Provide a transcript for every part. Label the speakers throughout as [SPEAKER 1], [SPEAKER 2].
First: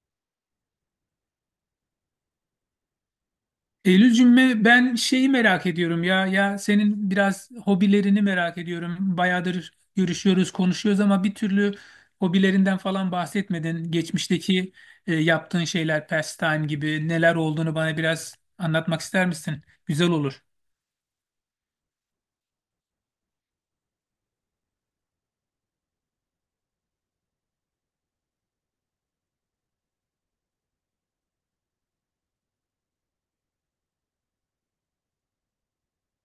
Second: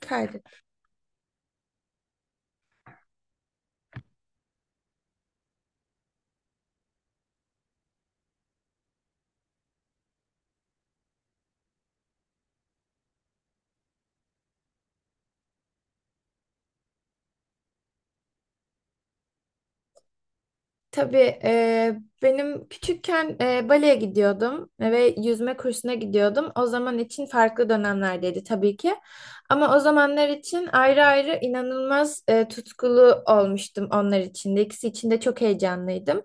[SPEAKER 1] Kaydı.
[SPEAKER 2] Eylülcüğüm ben şeyi merak ediyorum ya senin biraz hobilerini merak ediyorum. Bayağıdır görüşüyoruz, konuşuyoruz ama bir türlü hobilerinden falan bahsetmedin. Geçmişteki yaptığın şeyler, pastime gibi neler olduğunu bana biraz anlatmak ister misin? Güzel olur.
[SPEAKER 1] Tabii benim küçükken baleye gidiyordum ve yüzme kursuna gidiyordum. O zaman için farklı dönemlerdeydi tabii ki. Ama o zamanlar için ayrı ayrı inanılmaz tutkulu olmuştum onlar için de. İkisi için de çok heyecanlıydım.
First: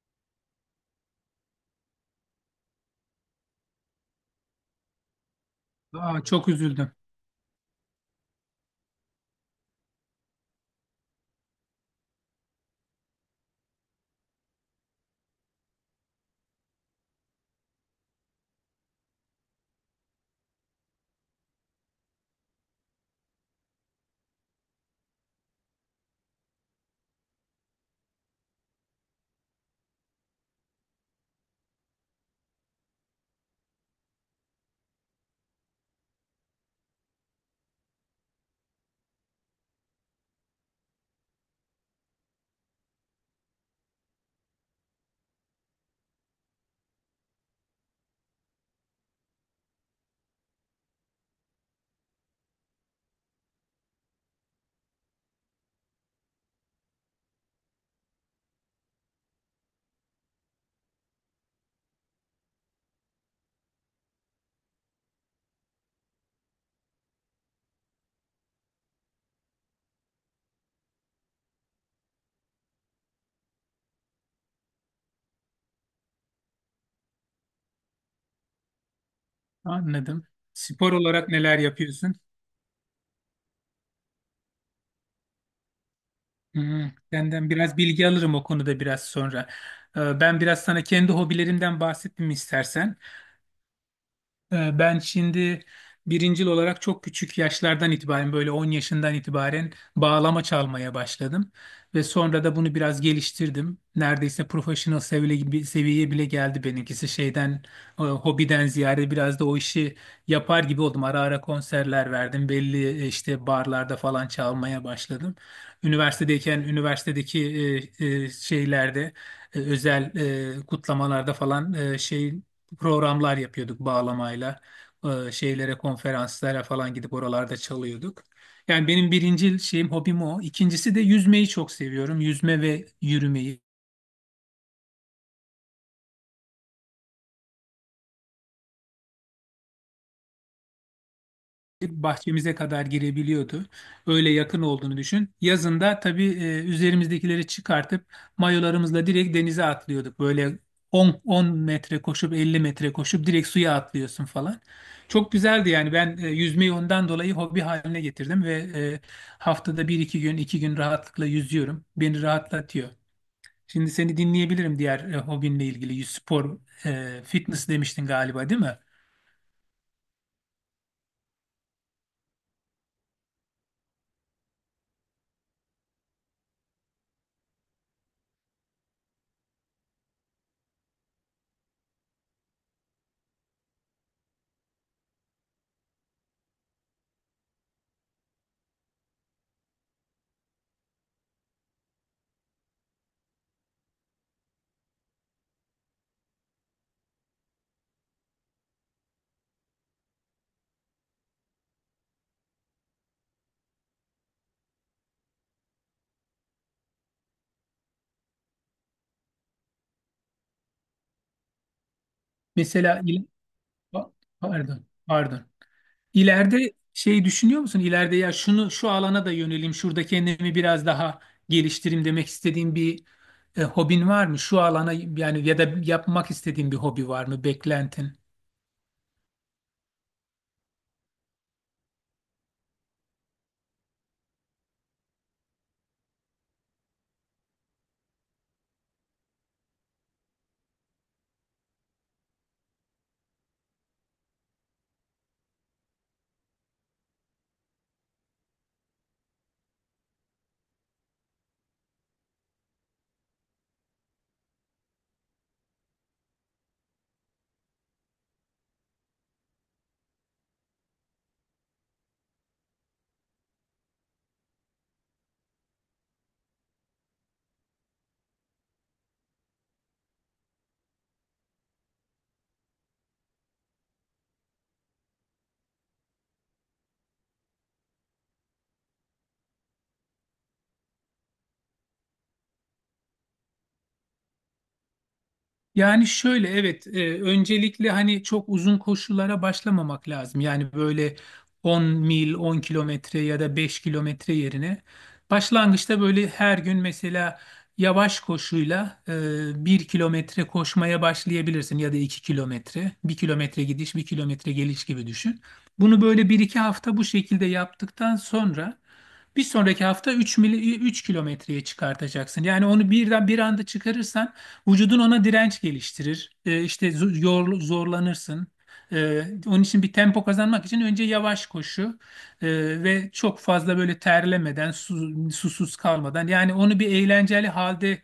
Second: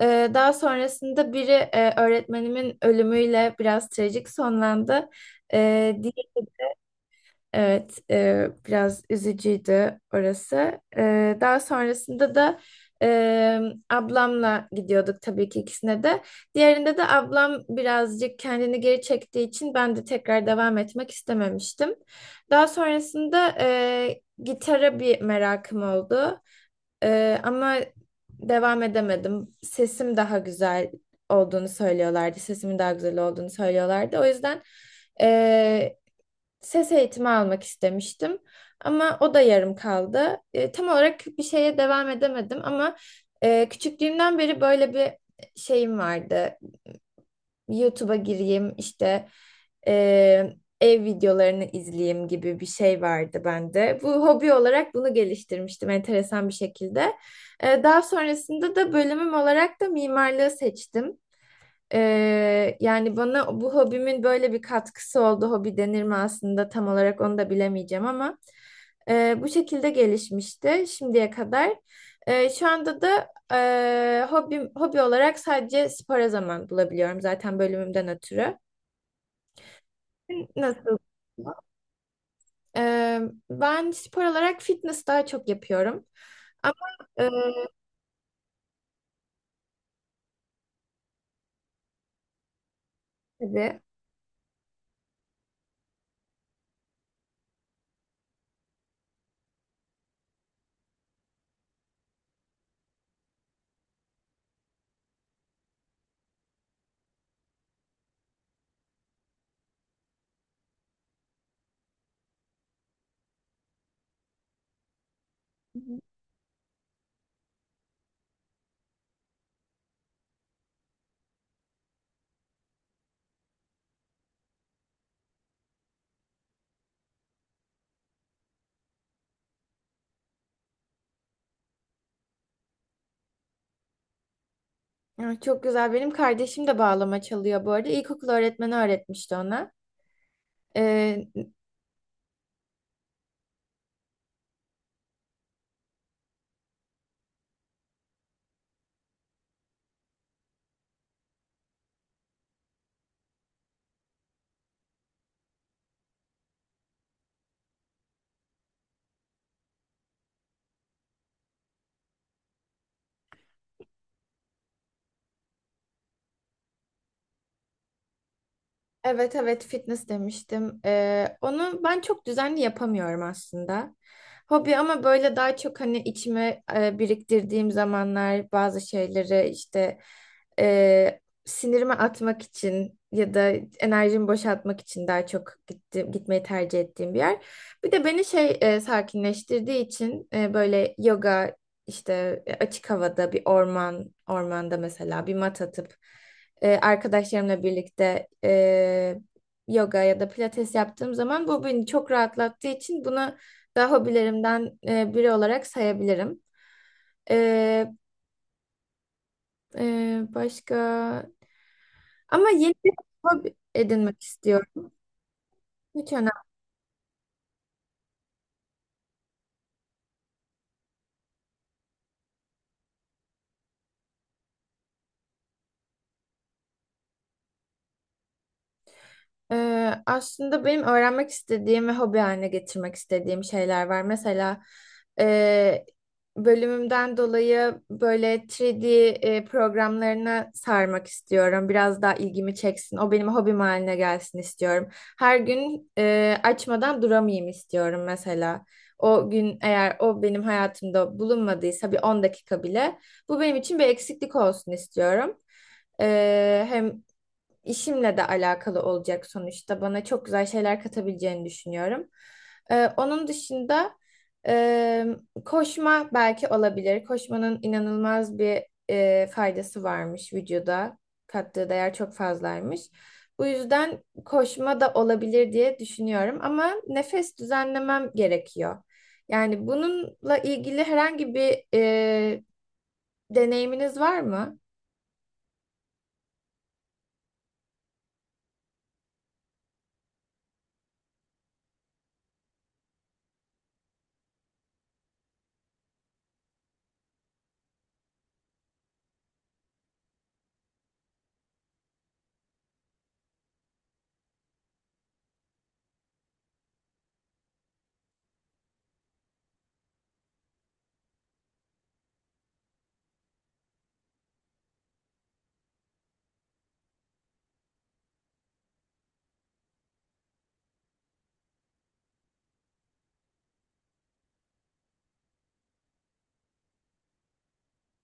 [SPEAKER 1] Daha sonrasında biri öğretmenimin ölümüyle biraz trajik sonlandı. E,
[SPEAKER 2] Aa, çok üzüldüm.
[SPEAKER 1] Evet, biraz üzücüydü orası. Daha sonrasında da e, ablamla gidiyorduk tabii ki ikisine de. Diğerinde de ablam birazcık kendini geri çektiği için ben de tekrar devam etmek istememiştim. Daha sonrasında gitara bir merakım oldu. Ama devam edemedim. Sesim daha güzel olduğunu söylüyorlardı. Sesimin daha güzel olduğunu söylüyorlardı. O yüzden Eee, ses eğitimi almak istemiştim ama o da yarım kaldı. Tam olarak bir şeye devam edemedim ama küçüklüğümden beri böyle bir şeyim vardı. YouTube'a gireyim işte e, ev videolarını izleyeyim gibi bir şey vardı bende. Bu hobi olarak bunu geliştirmiştim enteresan bir şekilde. Daha sonrasında da bölümüm olarak da mimarlığı seçtim. Yani bana bu hobimin böyle bir katkısı oldu. Hobi denir mi aslında tam olarak onu da bilemeyeceğim ama bu şekilde gelişmişti şimdiye kadar. Şu anda da hobi olarak sadece spora zaman bulabiliyorum zaten bölümümden ötürü.
[SPEAKER 2] Anladım. Spor
[SPEAKER 1] Nasıl?
[SPEAKER 2] olarak neler yapıyorsun?
[SPEAKER 1] Ee, Ben spor olarak fitness daha çok yapıyorum. Ama
[SPEAKER 2] Hmm,
[SPEAKER 1] e,
[SPEAKER 2] senden biraz bilgi alırım o konuda biraz sonra. Ben biraz sana kendi hobilerimden bahsettim istersen.
[SPEAKER 1] tabii.
[SPEAKER 2] Ben şimdi birincil olarak çok küçük yaşlardan itibaren böyle 10 yaşından itibaren bağlama çalmaya başladım. Ve sonra da bunu biraz geliştirdim. Neredeyse profesyonel seviye gibi, seviyeye bile geldi benimkisi. Şeyden, hobiden ziyade biraz da o işi yapar gibi oldum. Ara ara konserler verdim. Belli işte barlarda falan çalmaya başladım. Üniversitedeyken üniversitedeki şeylerde, özel kutlamalarda falan şey programlar yapıyorduk bağlamayla. Şeylere, konferanslara falan gidip oralarda çalıyorduk. Yani benim birinci şeyim, hobim o. İkincisi de yüzmeyi çok seviyorum. Yüzme ve yürümeyi.
[SPEAKER 1] Ay, çok güzel. Benim kardeşim de bağlama çalıyor bu arada. İlkokul öğretmeni öğretmişti ona. Ee,
[SPEAKER 2] Bahçemize kadar girebiliyordu. Öyle yakın olduğunu düşün. Yazında tabii üzerimizdekileri çıkartıp mayolarımızla direkt denize atlıyorduk. Böyle 10 metre koşup 50 metre koşup direkt suya atlıyorsun falan. Çok güzeldi yani ben yüzmeyi ondan dolayı hobi haline getirdim ve haftada bir iki gün rahatlıkla yüzüyorum. Beni rahatlatıyor. Şimdi seni dinleyebilirim diğer hobinle ilgili. Spor, fitness demiştin galiba değil mi?
[SPEAKER 1] Evet, evet, fitness demiştim. Onu ben çok düzenli yapamıyorum aslında. Hobi ama böyle daha çok hani içime biriktirdiğim zamanlar bazı şeyleri işte e, sinirimi atmak için ya da enerjimi boşaltmak için daha çok gitmeyi tercih ettiğim bir yer. Bir de beni sakinleştirdiği için böyle yoga işte açık havada bir ormanda mesela bir mat atıp arkadaşlarımla birlikte yoga ya da pilates yaptığım zaman bu beni çok rahatlattığı için bunu da hobilerimden biri olarak sayabilirim. E, e, başka ama yeni bir
[SPEAKER 2] Mesela il-
[SPEAKER 1] hobi
[SPEAKER 2] Pa-
[SPEAKER 1] edinmek
[SPEAKER 2] Pardon,
[SPEAKER 1] istiyorum.
[SPEAKER 2] pardon.
[SPEAKER 1] Hiç önemli.
[SPEAKER 2] İleride şey düşünüyor musun? İleride ya şu alana da yöneleyim, şurada kendimi biraz daha geliştireyim demek istediğin bir hobin var mı? Şu alana yani ya da yapmak istediğin bir hobi var mı? Beklentin?
[SPEAKER 1] Aslında benim öğrenmek istediğim ve hobi haline getirmek istediğim şeyler var. Mesela e, bölümümden dolayı böyle 3D programlarına sarmak istiyorum. Biraz daha ilgimi çeksin. O benim hobim haline gelsin istiyorum. Her gün açmadan duramayayım istiyorum mesela. O gün eğer o benim hayatımda bulunmadıysa bir 10 dakika bile bu benim için bir eksiklik olsun istiyorum. Hem işimle de alakalı olacak sonuçta. Bana çok güzel şeyler katabileceğini düşünüyorum. Onun dışında e, koşma belki olabilir. Koşmanın inanılmaz bir faydası varmış vücuda. Kattığı değer çok fazlaymış. Bu yüzden koşma da olabilir diye düşünüyorum ama nefes düzenlemem gerekiyor. Yani bununla ilgili herhangi bir deneyiminiz var mı?
[SPEAKER 2] Yani şöyle evet, öncelikle hani çok uzun koşulara başlamamak lazım. Yani böyle 10 kilometre ya da 5 kilometre yerine başlangıçta böyle her gün mesela yavaş koşuyla 1 kilometre koşmaya başlayabilirsin ya da 2 kilometre. 1 kilometre gidiş, 1 kilometre geliş gibi düşün. Bunu böyle bir iki hafta bu şekilde yaptıktan sonra bir sonraki hafta 3 kilometreye çıkartacaksın. Yani onu birden bir anda çıkarırsan vücudun ona direnç geliştirir. İşte zorlanırsın. Onun için bir tempo kazanmak için önce yavaş koşu e, ve çok fazla böyle terlemeden, susuz kalmadan yani onu bir eğlenceli halde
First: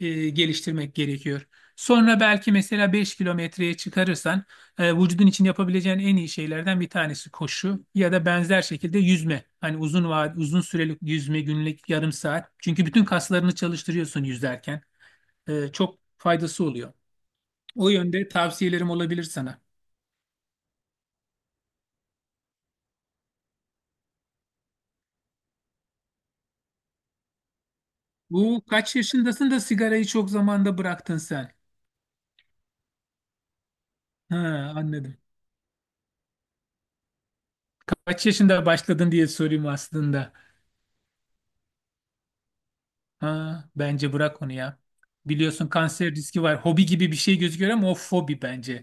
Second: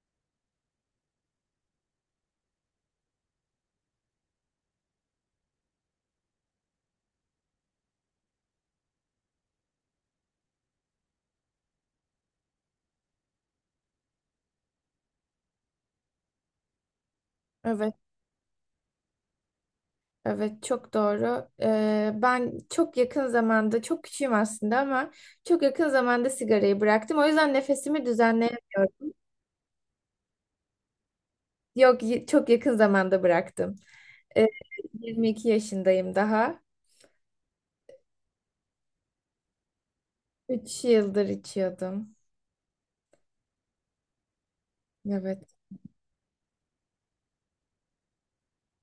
[SPEAKER 2] geliştirmek gerekiyor. Sonra belki mesela 5 kilometreye çıkarırsan vücudun için yapabileceğin en iyi şeylerden bir tanesi koşu ya da benzer şekilde yüzme. Hani uzun süreli yüzme, günlük yarım saat. Çünkü bütün kaslarını çalıştırıyorsun yüzerken, çok faydası oluyor. O
[SPEAKER 1] Evet.
[SPEAKER 2] yönde tavsiyelerim olabilir sana.
[SPEAKER 1] Evet, çok doğru. Ben çok yakın zamanda çok küçüğüm aslında ama çok yakın zamanda sigarayı bıraktım. O yüzden nefesimi
[SPEAKER 2] Bu kaç
[SPEAKER 1] düzenleyemiyorum.
[SPEAKER 2] yaşındasın da sigarayı çok zamanda bıraktın sen?
[SPEAKER 1] Yok, çok yakın zamanda bıraktım.
[SPEAKER 2] Ha,
[SPEAKER 1] Ee,
[SPEAKER 2] anladım.
[SPEAKER 1] 22 yaşındayım daha.
[SPEAKER 2] Kaç yaşında başladın diye sorayım aslında.
[SPEAKER 1] 3 yıldır içiyordum.
[SPEAKER 2] Ha, bence bırak onu ya.
[SPEAKER 1] Evet.
[SPEAKER 2] Biliyorsun kanser riski var. Hobi gibi bir şey gözüküyor ama o fobi bence.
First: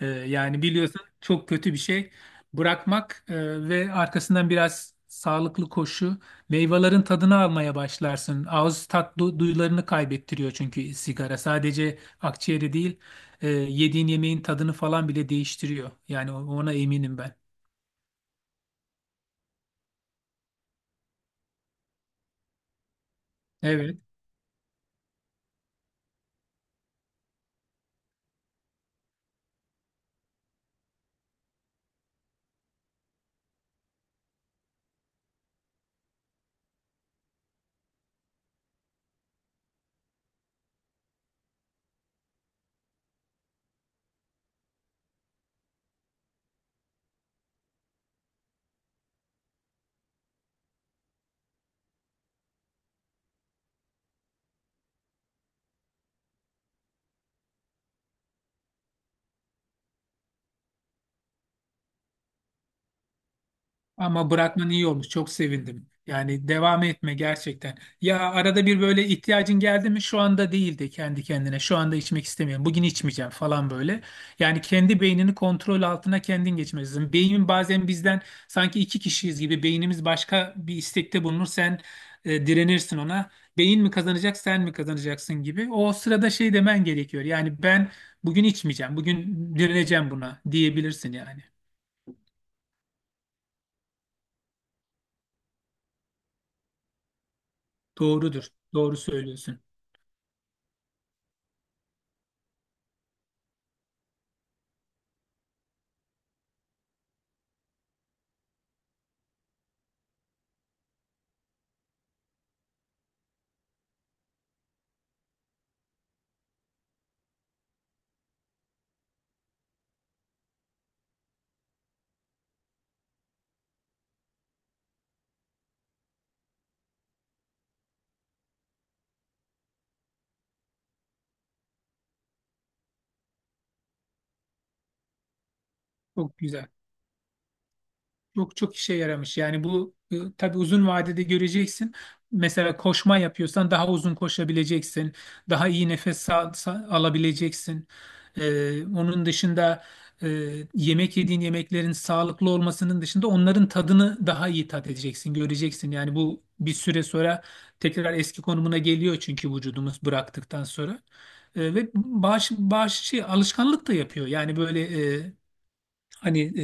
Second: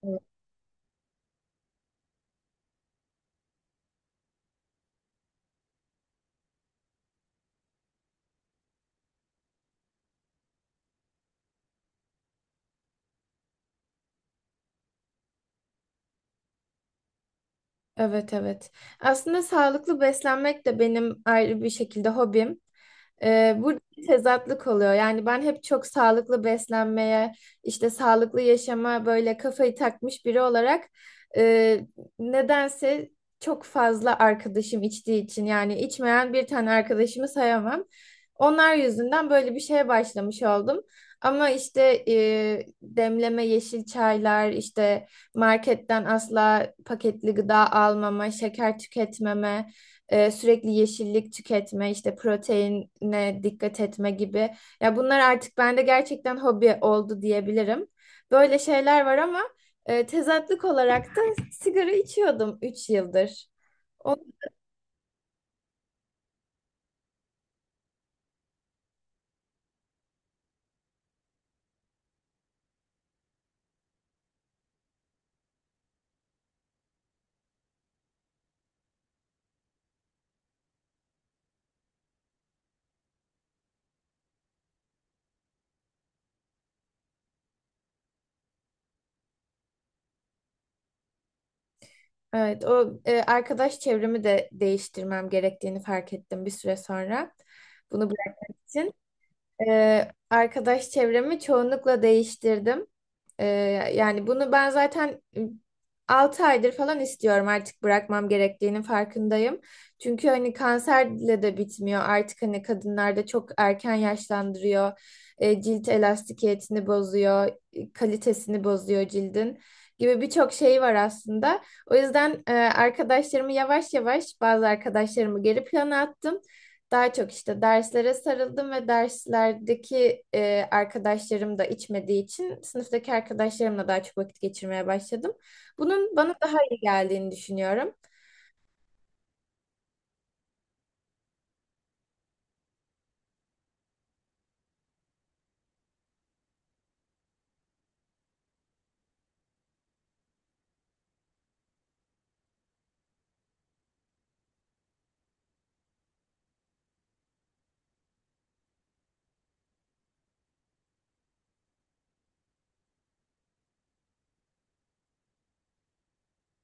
[SPEAKER 2] Yani biliyorsun çok kötü bir şey. Bırakmak ve arkasından biraz sağlıklı koşu, meyvelerin tadını almaya başlarsın. Ağız tat duyularını kaybettiriyor çünkü sigara. Sadece akciğeri değil, yediğin yemeğin tadını falan bile değiştiriyor. Yani ona eminim ben.
[SPEAKER 1] Evet, evet. Aslında sağlıklı beslenmek de benim ayrı bir şekilde hobim. Burada
[SPEAKER 2] Evet.
[SPEAKER 1] bir tezatlık oluyor. Yani ben hep çok sağlıklı beslenmeye, işte sağlıklı yaşama böyle kafayı takmış biri olarak e, nedense çok fazla arkadaşım içtiği için yani içmeyen bir tane arkadaşımı sayamam. Onlar yüzünden böyle bir şeye başlamış oldum. Ama işte demleme yeşil çaylar, işte marketten asla paketli gıda almama, şeker tüketmeme, sürekli yeşillik tüketme, işte proteine dikkat etme gibi. Ya bunlar artık bende gerçekten hobi oldu diyebilirim. Böyle şeyler var ama tezatlık olarak da sigara içiyordum 3 yıldır. O,
[SPEAKER 2] Ama bırakman iyi olmuş. Çok sevindim. Yani devam etme gerçekten. Ya arada bir böyle ihtiyacın geldi mi? Şu anda değil de kendi kendine. Şu anda içmek istemiyorum. Bugün içmeyeceğim falan böyle. Yani kendi beynini kontrol altına kendin geçmelisin. Beynin bazen bizden sanki iki kişiyiz gibi beynimiz başka bir istekte bulunur. Sen direnirsin ona. Beyin mi kazanacak, sen mi kazanacaksın gibi. O sırada şey demen gerekiyor. Yani ben bugün içmeyeceğim. Bugün direneceğim buna diyebilirsin yani.
[SPEAKER 1] evet, arkadaş çevremi de değiştirmem gerektiğini fark ettim bir süre sonra. Bunu
[SPEAKER 2] Doğrudur.
[SPEAKER 1] bıraktım.
[SPEAKER 2] Doğru söylüyorsun.
[SPEAKER 1] Arkadaş çevremi çoğunlukla değiştirdim. Ee, Yani bunu ben zaten 6 aydır falan istiyorum, artık bırakmam gerektiğinin farkındayım. Çünkü hani kanserle de bitmiyor, artık hani kadınlarda çok erken yaşlandırıyor. Cilt elastikiyetini bozuyor, kalitesini bozuyor cildin gibi birçok şey var aslında. O yüzden arkadaşlarımı yavaş yavaş bazı arkadaşlarımı geri plana attım. Daha çok işte derslere sarıldım ve derslerdeki arkadaşlarım da içmediği için sınıftaki arkadaşlarımla daha çok vakit geçirmeye başladım. Bunun bana
[SPEAKER 2] Çok
[SPEAKER 1] daha
[SPEAKER 2] güzel.
[SPEAKER 1] iyi geldiğini düşünüyorum.
[SPEAKER 2] Çok çok işe yaramış. Yani bu tabii uzun vadede göreceksin. Mesela koşma yapıyorsan daha uzun koşabileceksin. Daha iyi nefes alabileceksin. Onun dışında, e, yemek yediğin yemeklerin sağlıklı olmasının dışında onların tadını daha iyi tat edeceksin, göreceksin. Yani bu bir süre sonra tekrar eski konumuna geliyor çünkü vücudumuz bıraktıktan sonra. Ve alışkanlık da yapıyor. Yani böyle, hani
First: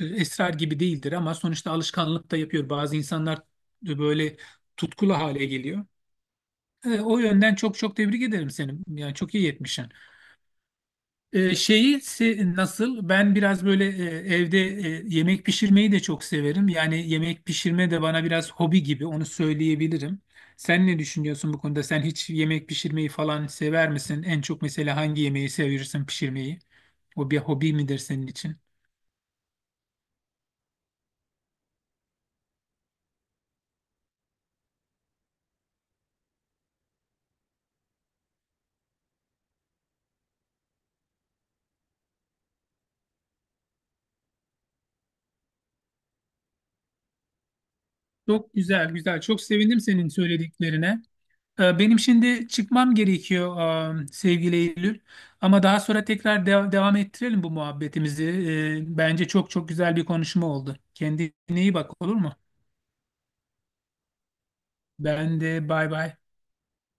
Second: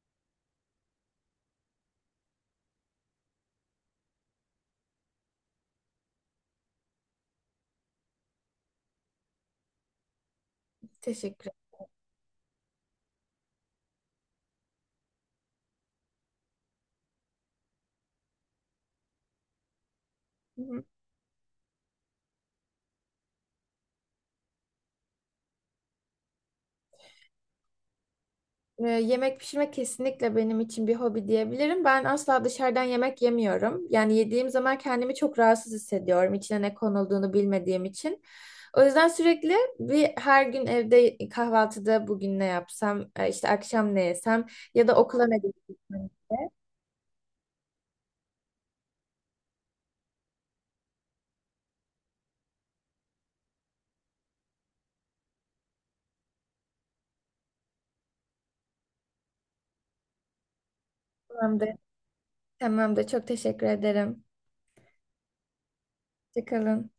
[SPEAKER 2] esrar gibi değildir ama sonuçta alışkanlık da yapıyor. Bazı insanlar böyle tutkulu hale geliyor. O yönden çok çok tebrik ederim seni. Yani çok iyi yetmişsin.
[SPEAKER 1] Teşekkür
[SPEAKER 2] Nasıl? Ben biraz böyle evde yemek pişirmeyi de çok severim. Yani yemek pişirme de bana biraz hobi gibi, onu söyleyebilirim.
[SPEAKER 1] ederim.
[SPEAKER 2] Sen ne düşünüyorsun bu konuda? Sen hiç yemek pişirmeyi falan sever misin? En çok mesela hangi yemeği seviyorsun pişirmeyi? O bir hobi midir senin için?
[SPEAKER 1] Yemek pişirmek kesinlikle benim için bir hobi diyebilirim. Ben asla dışarıdan yemek yemiyorum. Yani yediğim zaman kendimi çok rahatsız hissediyorum, içine ne konulduğunu bilmediğim için. O yüzden sürekli her gün evde kahvaltıda bugün ne yapsam, işte akşam ne yesem ya da okula ne götürsem.
[SPEAKER 2] Çok güzel, güzel. Çok sevindim senin söylediklerine. Benim şimdi çıkmam gerekiyor, sevgili Eylül. Ama daha sonra tekrar devam ettirelim bu muhabbetimizi. Bence çok çok güzel bir konuşma oldu. Kendine
[SPEAKER 1] Tamamdır.
[SPEAKER 2] iyi bak, olur mu?
[SPEAKER 1] Tamamdır. Çok teşekkür ederim.
[SPEAKER 2] Ben de bay bay.
[SPEAKER 1] Hoşça kalın.